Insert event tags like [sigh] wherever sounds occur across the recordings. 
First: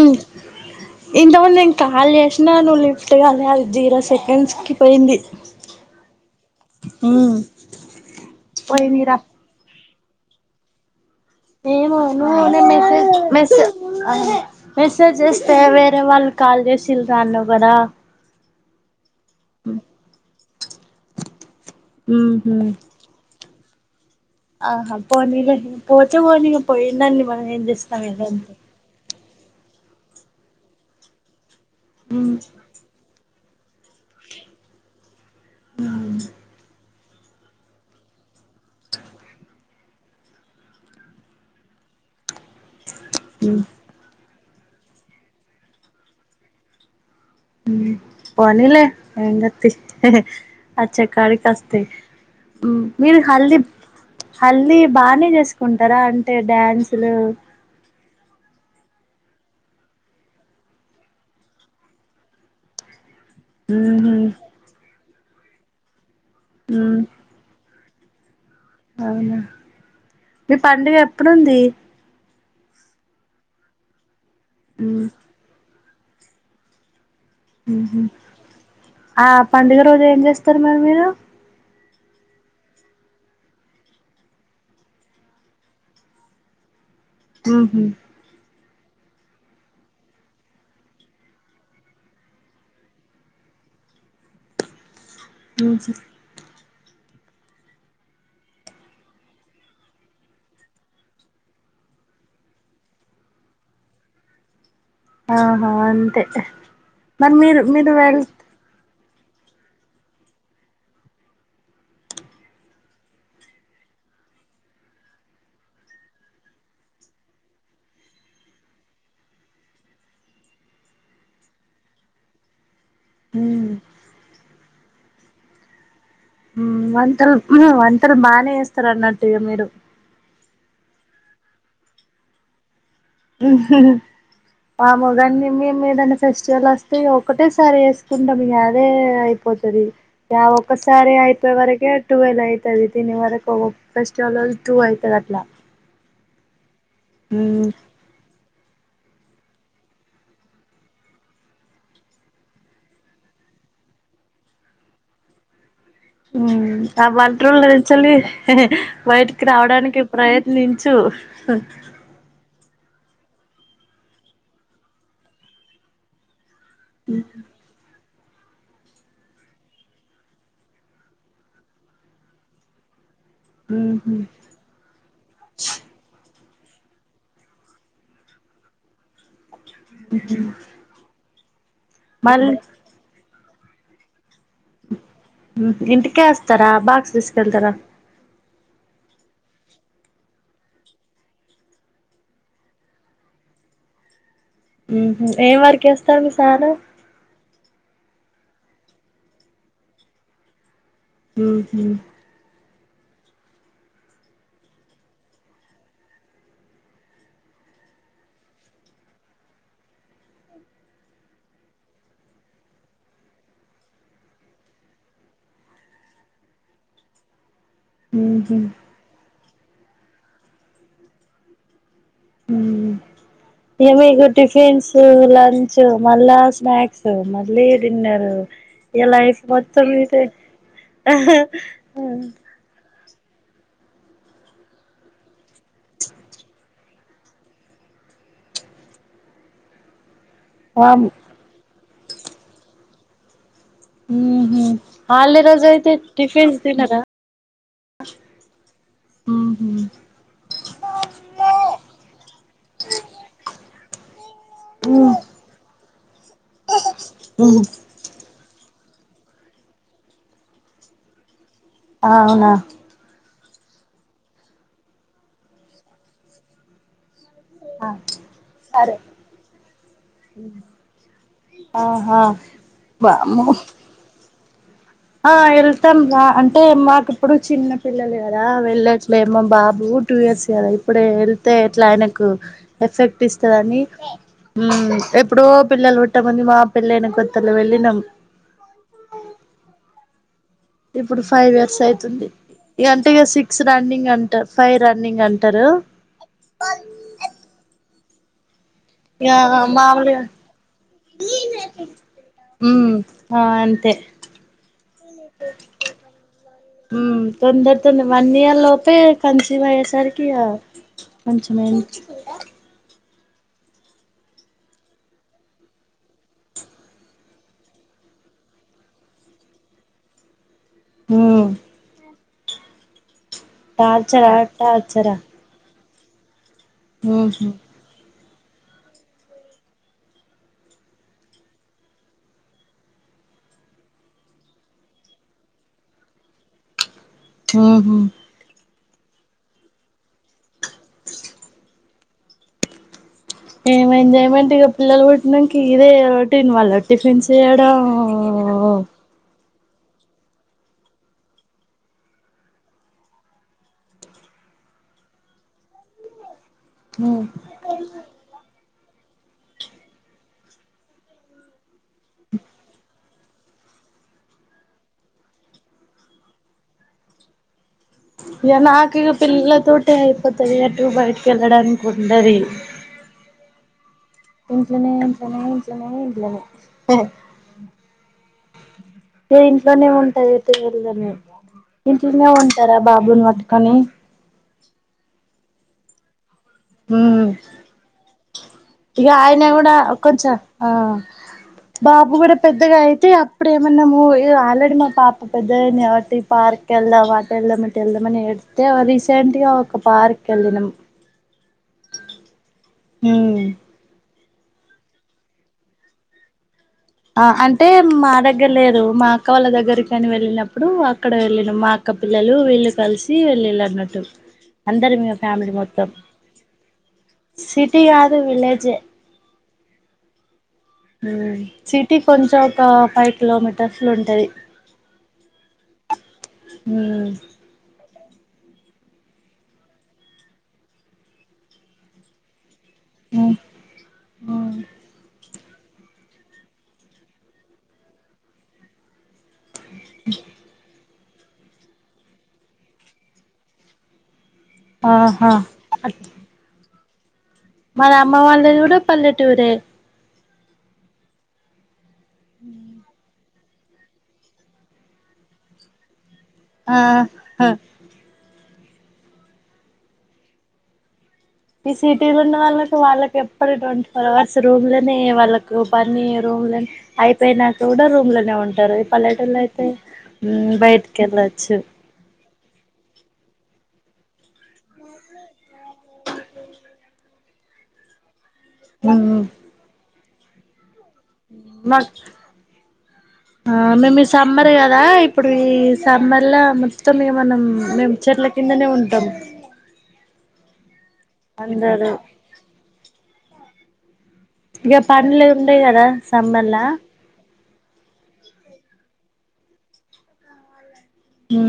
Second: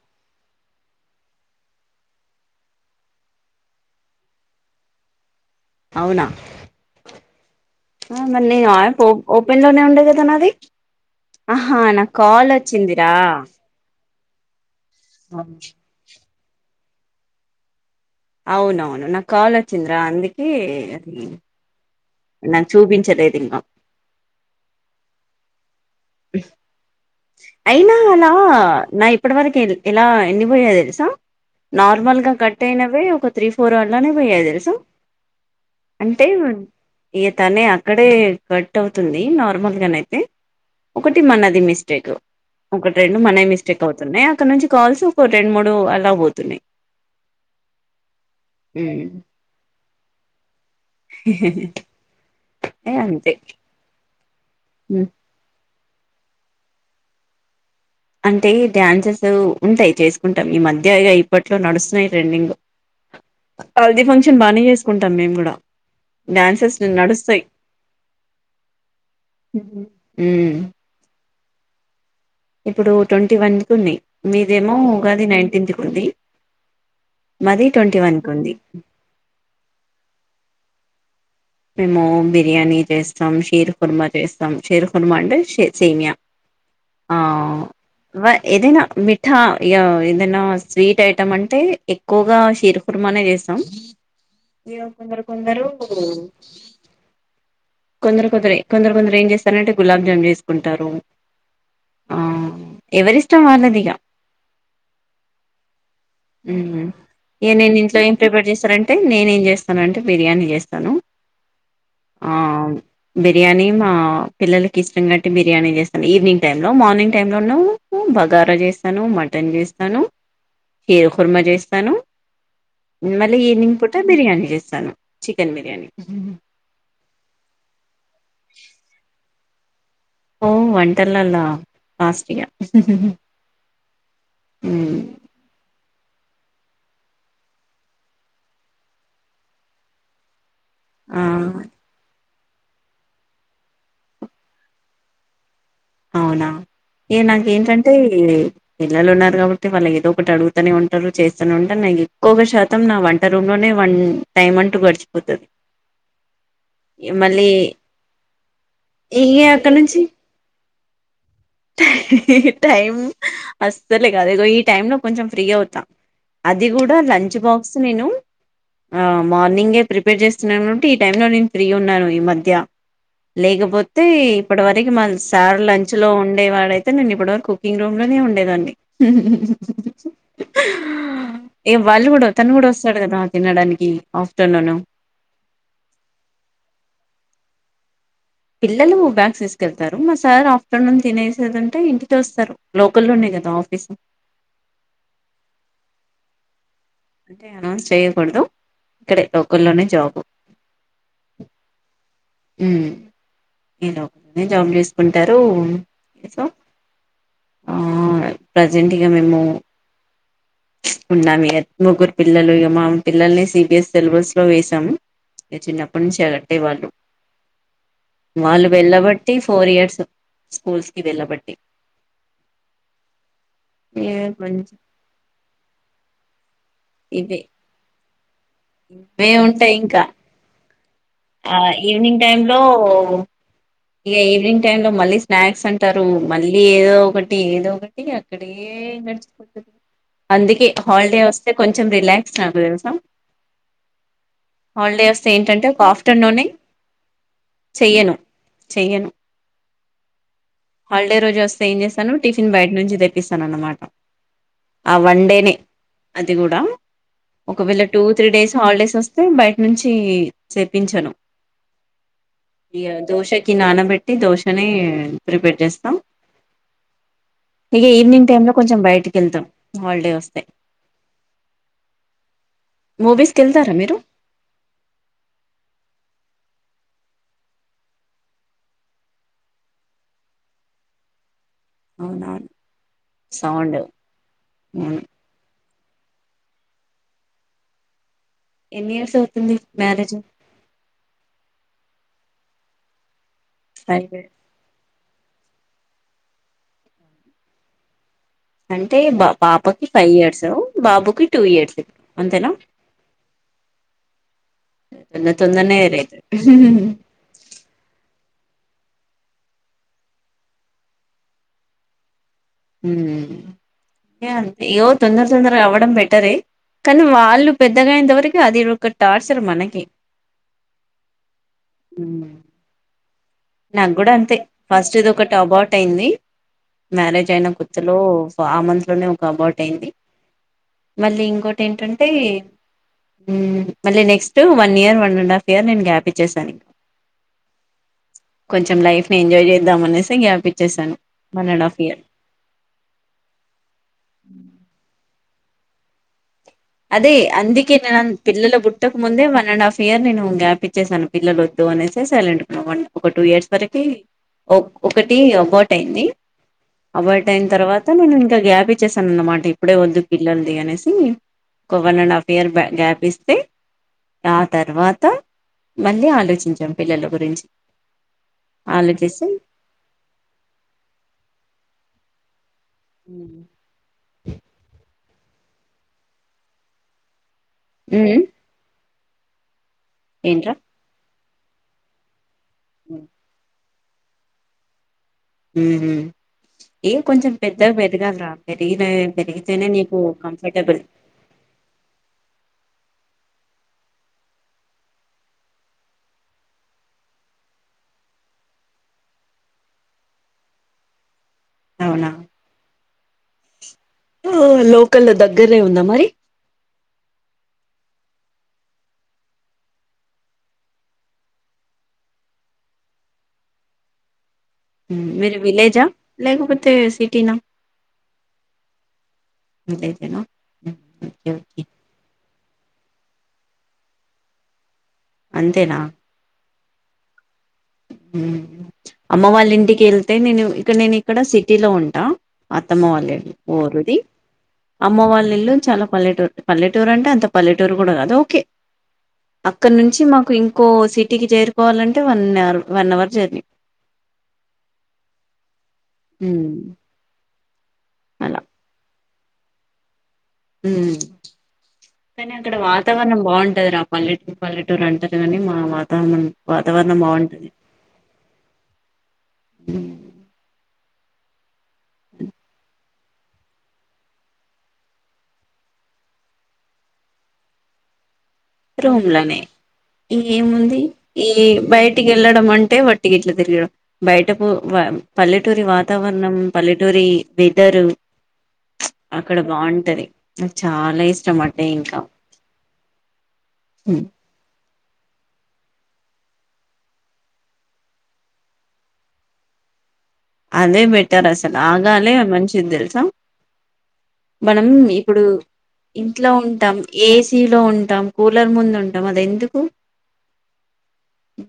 ఉ ఇంతముందు నేన్ కాల్ చేసినా నువ్వు లిఫ్ట్గా లేదు జీరో సెకండ్స్ కి పోయింది అవున ఆ మరి నేన్ ఓ పోయిందిరా ఓపెన్ లోనె ఉండె [inaudible] ఏమో నువ్వు మెసేజ్ మెసేజ్ అహ మెసేజ్ అవును. చేస్తే వేరే వాళ్ళు కాల్ చేసిళ రాన్నా కదా అవునవును నాక్ కాల్ వచ్చింద్రా అందుకీ నాక్ చూపించలేదింగ ఆహ పోనీలె పోతే పోనీ పోయి నన్న అయిన అలా నా ఇప్పటి వరికెల్ ఎలా ఎన్నిపోయాయ్ తెలుసా నార్మల్గా కట్ అయినవే ఒక త్రీ ఫోర్ అట్లునే పోయాయి తెలుసా అంటే ఇగ తనే అక్కడే కట్ అవుతుంది నార్మల్గానైతె ఒకటి మన అది మిస్ స్టేక్ ఒకటి రెండు మన మిస్టేక్ అవుతున్నాయి అక్కడ్ నుంచి కాల్స్ ఒక రెండు మూడు అలా పోతున్నా్ హుమ్ పోనీలె ఎంగత్తి అచ్చెకాడికి వస్తాయి ఏ మీరు అంతే హల్ది హల్ది హ్మ్. బాగానే చేసు కుంటరా అంటే డ్యాన్సులు అంటే డ్యాన్సెస్ ఉంటాయి చేసుకుంటాం ఈ మధ్య ఇగ ఇప్పట్లో నడుస్తున్నాయి ట్రెండింగ్ అ హల్దీ ఫంక్షన్ బానే చేసుకుంటాం మేము కూడ డ్యాన్సెస్ నడుస్తాయి అవున మీ మ్మ్ పండుగ ఎప్పుడుంది ఇప్పుడు ట్వంటీ వన్ కు ఉన్నాయి మీదేమో మ్మ్ ఉగాది నైన్టీన్ ఉంది మాది ట్వంటీ ఉహు వన్ కు ఉంది ఆ పండుగ రోజు ఏం చేస్తారు మరి మీరు మేము బిర్యానీ చేస్తాం షీర్ ఖుర్మ చేస్తాం షీర్ కుర్మ అంటే సేమియా ఆ మ్మ్ హు వ ఏదయినా మిఠా ఇగ ఏదైన స్వీట్ ఐటమ్ అంటే ఎక్కువగా షీర్ కుర్మానే చేస్తాం ఇగ కొందరు కొందరు మ్మ్ హు కొందరు కొందరె కొందరె కొందరు ఏం చేస్తారంటే గులాబ్జామున్ చేసుకుంటారు ఆ ఎవరిష్టం వాళ్ళది ఇక ఆహా అంతే ఉహు మరి ఎ మీరు నేన్ మీరు ఇంట్లో ఏం వెళ్ ప్రిపేర్ చేస్తారంటే అంటే నేనేం చేస్తానంటే బిర్యానీ చేస్తాను ఆ బిర్యానీ మా పిల్లలకి ఇష్టం కట్టి బిర్యానీ చేస్తాను ఈవినింగ్ టైమ్ లో మార్ ర్నింగ్ టైమ్ లో ను బగారా చేస్తాను మటన్ చేస్తాను హీరుఖర్మా చేస్తాను మళ్ళీ మ్మ్ ఈవినింగ్ పూట బిర్యానీ చేస్తాను చికెన్ బిర్యానీ ఉమ్ వంటలు ఉమ్మ్మ్ వంటలు బానే చేస్తారు అన్నట్టు ఇక మీరు ఓ వంటల్లల ఫస్ట్ ఈగ మ్మ్ మామోగాని మేం ఏదన్నా ఫెస్టివల్ వస్ ఇగ ఒకటేసారి వేసుకుంటాం ఇంకా అదే అయిపోతాది యవో ఒకసారి ఆ అయిపోయే వరకే ట్వెల్వ్ అయి తది తినే వరకు ఓ ఫెస్టివల్ టూ అయితాది అట్లా అవునా ఏ నాక మ్మ్ ఏంటంటే పిల్లలు ఉన్నారు కాబట్టి వాళ్ళ ఏదో ఒకటి అడుగుతూనే ఉంటారు చేస్తనే ఉంటాను నాకి ఎక్కువగా శాతం నా వంట రూమ్ లోనే వన్ టైం అంటూ గడిచిపోతది ఉమ్ ఆ వంట మళ్ళీ రూమ్ లో నిల్చొని ఇగ బయటికి అక్కడ రావడానికి నుంచి ప్రయత్నిం చూ టైం అస్తులే కద ఇగో ఈ టైమ్ లో కొంచెం ఫ్రీగా అవుతా అది కూడా లంచ్ బాక్స్ నేను ఆ మార్నింగే ప్రిపేర్ చేస్తున్నాను టి ఈ టైంలో నేను ఫ్రీ ఉన్నాను ఈ మధ్య లేకపోతే ఉహు ఇప్పటి వరకు మల్ సార్ లంచ్ లో ఉం ఉండేవాడయితే నేను ఇప్పటి వరకు కుకింగ్ రూమ్ లోనే ఉండేదండి ఏ వాళ్ళు కూడా మళ్ళీ తను కూడా వస్తాడు కదా తినడానికి ఆఫ్ ఇంటికే వస్తారా బాక్స్ తీసుకెళ్తారా పిల్లలు బ్యాగ్స్ తీసుకెళ్తారు మా సార్ ఆఫ్టర్నూన్ తినేసేదంటే ఇంటి కె వస్తారు లోకల్ల్లోనే దా ఆఫిస్ ఉమ్ హమ్ ఏం వర్క్ చేస్తాడ్ మీ సార్ అంటే అనౌన్స్ చేయ్యకూడదు ఇక్కడ లోకల్లోనే జాబ్ ఉమ్ హ్మ్ ఉమ్ ఈ లోకల్లోనే జాబు చేసుకుంటారు ఎస ఆ ప్రజెంట్గా మేము ఉన్నాము ఇగ ముగ్గురు పిల్లలు మా పిల్లల్ని సిబిఎస్ సిలబస్ లో వేసాము ఈ చిన్నప్పటి నుంచి అట్టే వాళ్ళు వాళ్ళు వెళ్ళబట్టి ఫోర్ ఇయర్స్ స్కూల్స్ కి వెళ్ళబట్టి ఉమ్ ఈగ ఇగ మీకు మంచి టిఫిన్స్ లంచ్ మళ్ళా స్నాక్స్ ఇవే మళ్లీ డిన్నర్ ఇగ ఇవే లైఫ్ ఉంటాయి మొత్తం ఇంకా ఇదే ఆ ఇక ఈవినింగ్ టైమ్ లో మళ్ళీ స్నాక్స్ అంటారు మళ్ళీ ఏదో ఒకటి ఏదో ఒకటి అక్కడే గడిచిపోతది అందుకే వామ్ హాలిడే వస్తే కొంచెం రిలాక్స్ నాకు తెల్సా ఉమ్ హమ్ హాలిడే రోజ ఒక అయితే ఆఫ్టర్నూనే టిఫిన్స్ తినారా చెయ్యను చెయ్యను ఉహు హాలిడే రోజు వస్తే ఏం చేస్తాను టిఫిన్ బయట నుంచి తెప్పిస్తాను అన్నమాట ఆ ఉమ్ వన్ డేనే అది కూడా ఉహు ఒకవేళ టూ త్రీ డేస్ హాలిడేస్ వస్తే బయట నుంచి చెపించను అవునా కి నానబెట్టి దోశనే ప్రిపేర్ చేస్తా ఇక ఈవినింగ్ టైమ్ లో కొంచెం సరే బయటికి వెళ్తాం హాలిడే వస్తే ఆహా మూవీస్ వామ్మో కెళ్తారా మీరు ఆ వెళ్తాం రా అంటే మాకుప్పుడు చిన్న పిల్లలు కదా వెళ్ళట్లేమో బాబు టూ ఇయర్స్ కాదా ఇప్పుడే ఇట్లా ఆయనకు అవునవును ఎఫెక్ట్ సౌండ్ ఇస్తుందిని అవును ఎప్పుడో పిల్లలు పుట్ట ముంది మా పిల్లైన కొత్తలో వెళ్ళినాం ఎన్ని ఇయర్స్ అవుతుంది మ్యారేజ్ అయ్యే ఇప్పుడు ఫైవ్ ఇయర్స్ అవుతుంది ఇకంటే ఇ సిక్స్ ఫైవ్ రన్నింగ్ ఇయర్స్. అంట ఫైవ్ రన్నింగ్ అంటారు అంటే బా ఆ పాపకి ఫైవ్ మామలు ఇయర్స్ బాబుకి టూ ఇయర్స్ అంతేనా హ్మ్మ్ అ అంతే తొందర తొందరనే రైతు తొందరతో మన్న లోపే కన్సీవ అయ్యేసరికి కొంచమ అంతే ఇయ్యో తొందర తొందర అవ్వడం బెటర కానీ వాళ్ళు పెద్దగాయినంతవరకు అది ఒక టార్చర్ మనకి హ్మ్మ్ ఉ నాకు కూడా టార్చరా అంతే ఫస్ట్ ఇది టార్చరా ఒకటి అబౌట్ అయింది మ్యారేజ్ అయిన ఉహు కొత్తలో ఆ మంత్లోనే ఒక అబౌట్ అయింది మళ్ళీ ఇంకోటి ఏంటంటే హ్మ్మ్ మళ్ళీ next one year one and half year నేను గ్యాప్ ఇచ్చసాను ఇంకా ఆఓహ కొంచెం లైఫ్ ని ఎంజాయ్ చేద్దాం అనేసి గ్యాప్ ఇచ్చేసాను వన్ అండ్ హాఫ్ ఇయర్ ఏం ఎంజాయ్మెంట్ ఇక పిల్లలు పుట్నానికి ఇదే దీని వల్ల అదే టిఫిన్ అందుకే చేయడం నేను పిల్లల పుట్టక ముందే వన్ అండ్ హాఫ్ ఇయర్ నేను గ్యాప్ ఇచ్చేసాను పిల్లల వద్దు అనేసే సైలెంట్ ఒక టూ ఇయర్స్ వరకి ఒక ఒకటి అబౌట్ అయింది ఉమ్ అబర్ట్ అయిన తర్వాత నేను ఇంకా గ్యాప్ ఇచ్చేసాను అన్నమాట ఇప్పుడే వద్దు పిల్లలది అనేసి ఒక వన్ అండ్ హాఫ్ ఇయర్ బ గ్యాప్ ఇస్త ఆ తర్వాత మళ్ళీ ఆలోచించాం పిల్లల గురించి ఇక నాకు ఇక ఆలోచిస్తే పిల్లలతో అయిపోతది అటు బయటకి వెళ్ళడానికి ఉంటది హ ఇంజనే ఉజనేజనే ఇనే [unintelligible] హ్మ్మ్ మీరు ఇంట్లోనే ఉంటాది అయితే వెళ్దనే ఇంట్లోనే ఉంట తరా బాబుని పట్టుకొని హ్మ్మ్ ఏ ఉమ్ కొంచెం పెద్దగా పెదగాలరా పెరిగిిన ఇగ ఆయన పెరిగితేనే కూడా నీకు కొంచెం ఆ కంఫర్టబుల్ బాబు కూడా పెద్దగా అయితే అ ఇప్పుడు ఏమన్నాము ఆల్రెడీ మా పాప పెద్ద కాబట్టి ఈ పార్క్ కి వెళ్దాం అటు వెళ్దాం ఇటెల్దాం తే రీసెంట్గా ఒక పార్క్ కి వెళ్ళిన అవునా హ్మ్మ్ ఆ లోకల్ దగ్గరనే ఉందా మరి ఆ అంటే మా దగ్గర లేదు మా అక్క వాళ్ళ దగ్గరికని వెళ్ళినప్పుడు అక్కడ వెళ్ళను మా అక్క ఒకక్క పిల్లలు వీళ్ళు కలిసి వెళ్ళళ్ళు అన్నట్టు అందరు మీ మీరు ఫేమిలీ విలేజా మొత్తం లేకపోతే సిటీనా సిటీ కాదు విలేజ్ లేదనా [unintelligible] సిటీ కొంచెం ఒక ఫైవ్ కిలోమీటర్స్ లో ఉంటది అంతేనా హ్మ్మ్ అమ్మ వాళ్ళ ఇంటికి వెళ్తే నేను ఇక్క నేను ఇక్కడ సిటీలో ఉంటా అత్తమ్మ వాళ్ళ ఊరది ఉమ్ అమ్మ వాళ్ళ ఇల్ళు చాలా పల్లెటూరు పల్లెటూరు అంటే అంత పల్లెటూరు కూడా కాదు ఓకే అక్కడ నుంచి మాకు ఇంకో సిటీకి చేరుకోవాలంటే one or one hour journey ఆహా హ మన అమ్మ వాళ్ళది కూడా పల్లెటూరే కానీ అక్కడ వాతావరణం బాగుంటు అ ఆ పల్లెటూరు పల్లెటూరు అంటారు కాని మా వాతావరణం వాతావరణం బాగుంటది ఆహా హ ఈ సిటీ ఉన్న వాళ్ళకి వాళ్ళకి ఎప్పుడు ట్వంటీ ఫోర్ అవర్స్ రూమ్ లోనే వాళ్ళకు పని రూమ్లని అయిపోయినాక కూడా రూమ్ లో లో ఉంటారు ఈ రూమ్ పల్లెటులో లోనే అయితే ఏముంది బయటికి ఈ వెళ్ళొచ్చు బయటికి వెళ్ళడం అంటే వట్టిగ ఇట్లా తిరగడం బయటపు పల్లెటూరి వాతావరణం పల్లెటూరి వెదరు అక్కడ బాగుంటది నాకు చాలా ఇష్టం అంటే మాకు ఇంకా మేము హ్మ్. సమ్మర్ కదా ఇప్పుడు ఈ సమ్మర్లా మొత మనం మేము చెట్ల కిందనే ఉంటాం అదే బెటర్ అసలు అందరూ ఆగాలే మంచిది తెలుసా మనం ఇక ఇప్పుడు పనులు ఉండయి కదా ఇంట్లో సమ్మర్లా ఉంటాం ఏ సిలో ఉంటాం కూలర్ ముందు ఉంటాం అది ఎందుకు హ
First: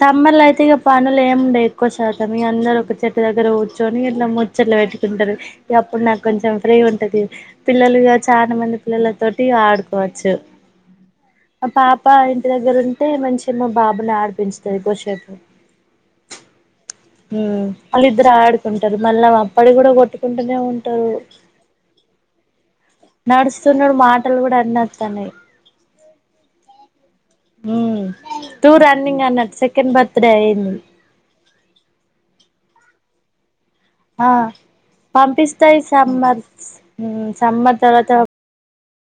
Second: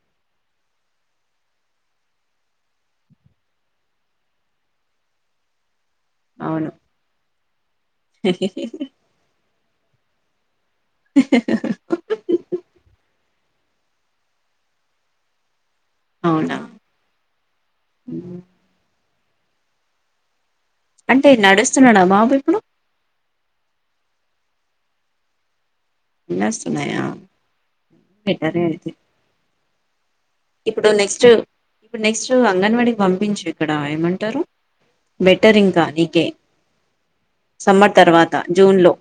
సమ్మర్ లో అయితే ఇక పనులు ఏముండవు ఎక్కువ శాతం ఈ అందరు ఒక చెట్టు దగ్గర కూర్చొని ఇట్లా ముచ్చట్లు పెట్టు కుంటారు అప్పుడు నాకు కొంచెం అవును ఫ్రీ ఉంటది పిల్లలు చాలా మంది పిల్లలతో ఆడుకోవచ్చు మా పాప ఇంటి దగ్గర ఉండి మంచి మా బాబుని అధిపించుతాది కోసేపు అవునా అల్లు ఇద్దరు హ్మ్. ఆడుకుంటారు మళ్ళీ అప్పడ కూడా కొట్టుకుంట టానే ఉంటారు అంటే నడుస్తున్నాడా బాబు ఇప్పుడు నడుస్తున్నాడు మాటలు కూడా అన్నిస్తన్నాయి అన్ని ఆస్తున్నాయా ఉ టూ రన్నింగ్ అన్నట్ సెకెండ్ బత్ ఇప్పుడు నెక్స్ట్ ఇప్పుడు నెక్స్ట్ అంగన్వాడీకి పంపించు ఇక్కడ ఆ ఏమంటారు బెటర్ పంపిస్తా ఈ ఇంకా నీకే సమ్మర్ సమ్మర్ తర్వాత జూన్ లో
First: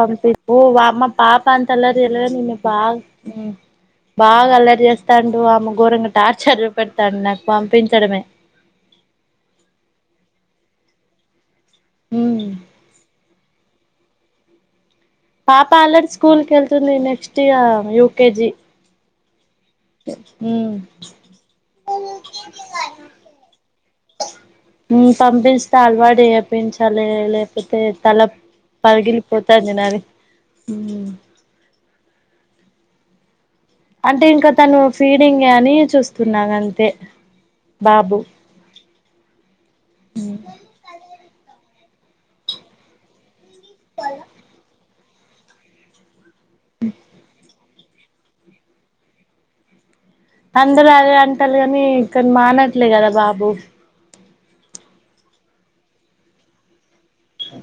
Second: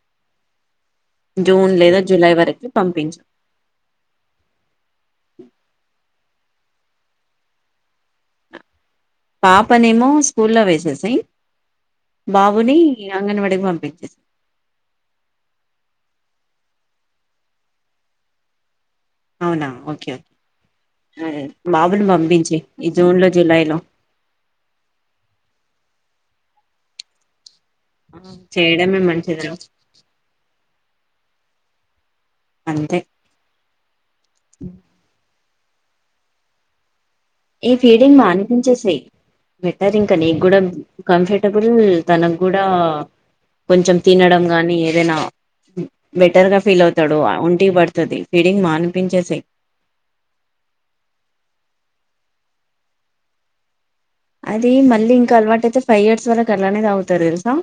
వామ్మో మా పాప అంత జూన్ లేదా అల్లరి చేయలే జూలై కానీ ఈయన వరకు బాగా పంపించు బాగా అలరి చేస్తాడు ఆమె గోరంగ టార్చర్ చుపెడతాండు నాకు పంపించడమే పాపనేమో స్కూల్ వేసేసాయి ఉమ్ బాబుని అంగన్వాడికి పంపి పాప ఆల్రెడీ స్కూల్ కి వెళ్తుంది నెక్స్ట్ ఇగ యూకేజి అవునా ఓకే ఓకే అ బాబుని పంపించేయి ఈ జూన్ లో జులై లో పంపస్తా అలవాటు చూపించాలి లేక పోతే తల చేయడమే పగిలి మంచిది పోతుందినాది అంతే అంటే ఇంకా తను ఫీడింగ్ ఏ అని చూస్తున్నాను అంతే ఈ ఫీడింగ్ బాబు మానిపించేసేయి బెటర్ ఇంకా ఉమ్ నీకు కూడా కంఫర్టబుల్ ల్ తనకు కూడా కొంచెం తినడం గాని ఏదైనా బెటర్గా ఫీల్ అవుతాడు ఒంటి పడుతుంది ఫీడింగ్ మానిపించేసేయు అందరు అదే అంటారు కానీ ఇతను మానట్లే కదా బాబు అది మళ్ళీ ఇంకా అలవాటు అయితే ఫైవ్ ఇయర్స్ వరకు అలానే తగ్గుతారు తెలుసా